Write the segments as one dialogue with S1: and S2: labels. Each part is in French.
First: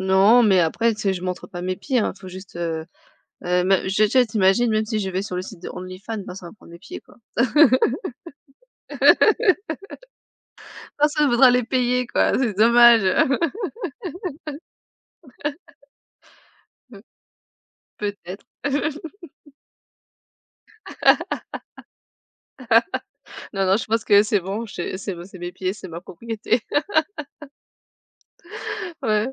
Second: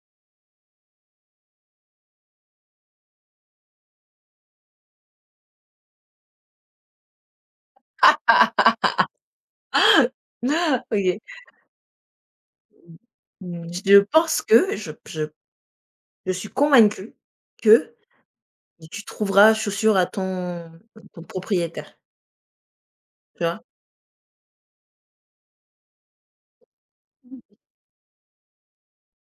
S1: Non mais après tu sais, je montre pas mes pieds, hein. Faut juste, heu heu, mais j'ai j'ai tu imagines même si je vais sur le site de OnlyFans, ben, ça va me prendre mes pieds quoi.
S2: OK.
S1: Personne voudra les payer quoi, c'est dommage!
S2: Mmh, je pense que, je p je je suis
S1: Mmh.
S2: convaincue que
S1: Peut-être.
S2: mais tu trouveras chaussure à ton ton ton propriétaire. Tu vois?
S1: Non non, je pense que c'est bon, ché c'est me c'est mes pieds, c'est ma propriété.
S2: [unintelligible]
S1: Ouais.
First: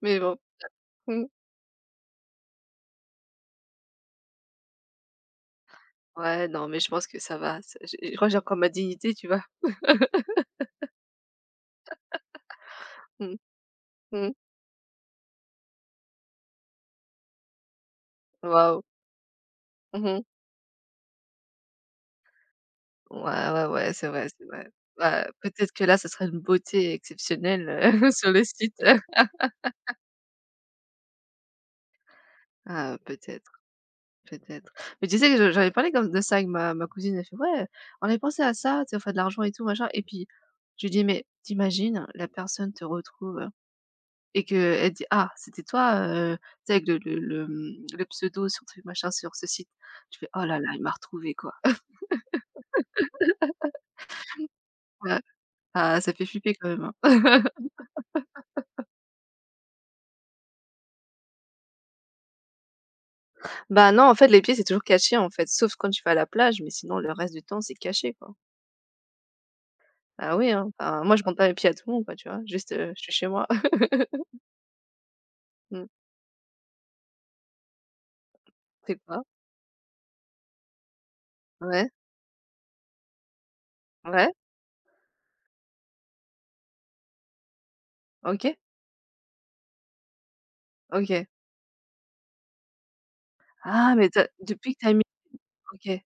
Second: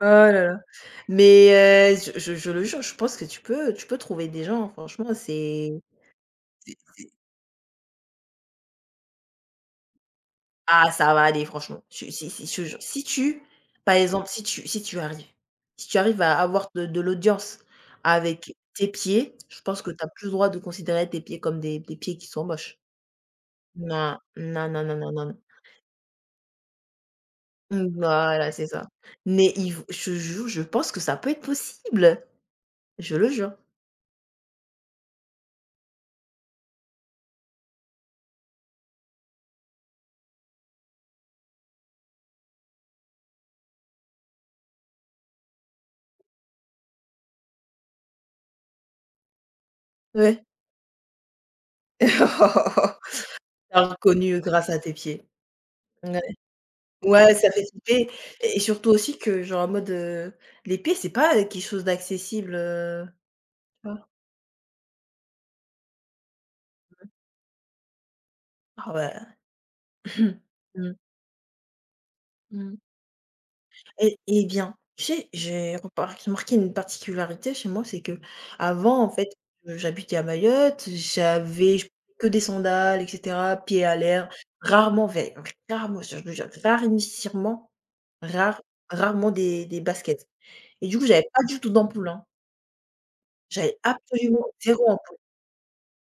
S2: Oh
S1: Mais
S2: la
S1: bon.
S2: la.
S1: Mmh.
S2: Mais, heu, z je je je le jure, je pense que tu peux tu peux trouver des gens, franchement c'est
S1: Ouais, non
S2: c'est
S1: mais je pense
S2: c'est
S1: que ça va. Ça j'ai je crois que j'ai encore ma dignité tu vois?
S2: Ah, ça va aller, franchement. Je si si, je te jure. Si
S1: Mmh.
S2: tu par exemple,
S1: Mmh.
S2: si tu si tu arrives. Si tu arrives à avoir de de l'audience avec
S1: Wahou.
S2: tes pieds, je pense que tu
S1: Mmh
S2: as
S1: mh.
S2: plus le droit de considérer tes pieds comme des des pieds qui sont moches.
S1: Ouais, ouais, ouais, c'est
S2: Non,
S1: vrai, c'est vrai.
S2: non, non, non, non,
S1: Bah,
S2: non.
S1: peut-être que là, ça serait une beauté exceptionnelle, heu,
S2: Mmh,
S1: sur le
S2: voilà, c'est
S1: site.
S2: ça. Mais il v je te jure, je pense que ça peut être possible!
S1: Ah, heu,
S2: Je le
S1: peut-être,
S2: jure.
S1: peut-être. Mais tu sais que je j'avais parlé quand m de ça avec ma ma cousine. Elle fait: «Ouais, on avait pensé à ça, tu sais on fait de l'argent et tout, machin» et puis, je lui dis: «Mais tu imagines la personne te retrouve et qu'elle dit: "Ah c'était toi, heu, tu sais avec de le le, mmh, le pseudo sur truc machin, sur ce site!"», je fais: «Oh,
S2: Ouais.
S1: là là, il m'a retrouvé quoi».
S2: T'a reconnue, heu, grâce à tes
S1: Ouais.
S2: pieds.
S1: Bah, ça
S2: Ouais?
S1: fait flipper quand même, hein.
S2: Ouais, ça fait flipper et surtout aussi que genre en mode, heu, les pieds c'est pas, heu, quelque chose d'accessible, heu tu
S1: Bah, non
S2: vois?
S1: en fait les pieds c'est toujours caché, en fait. Sauf quand tu vas à la plage, mais sinon
S2: Ouais.
S1: le reste du temps c'est caché quoi.
S2: Ah ouais!
S1: Bah, oui, hein.
S2: Mmh.
S1: Ben, moi, je montre pas mes pieds à tout le monde quoi, tu vois? Juste,
S2: Mmh.
S1: heu, je suis chez moi.
S2: Et et bien, tu sais j'ai
S1: Mmh.
S2: repart remarqué une particularité chez moi, c'est
S1: C'est
S2: qu'avant, en
S1: quoi?
S2: fait, heu, j'habitais à Mayotte, j'avais
S1: Ouais.
S2: j que des sandales et cetera, pieds à
S1: Ouais.
S2: l'air, rarement, vai vraiment ça je le jure rarinissirement,
S1: OK.
S2: rare rarement des des baskets et du coup,
S1: OK.
S2: j'avais pas du tout d'ampoules, hein. J'avais
S1: Ah! Mais tu as
S2: absolument
S1: depuis que tu
S2: 0
S1: as mis
S2: ampoule!
S1: OK.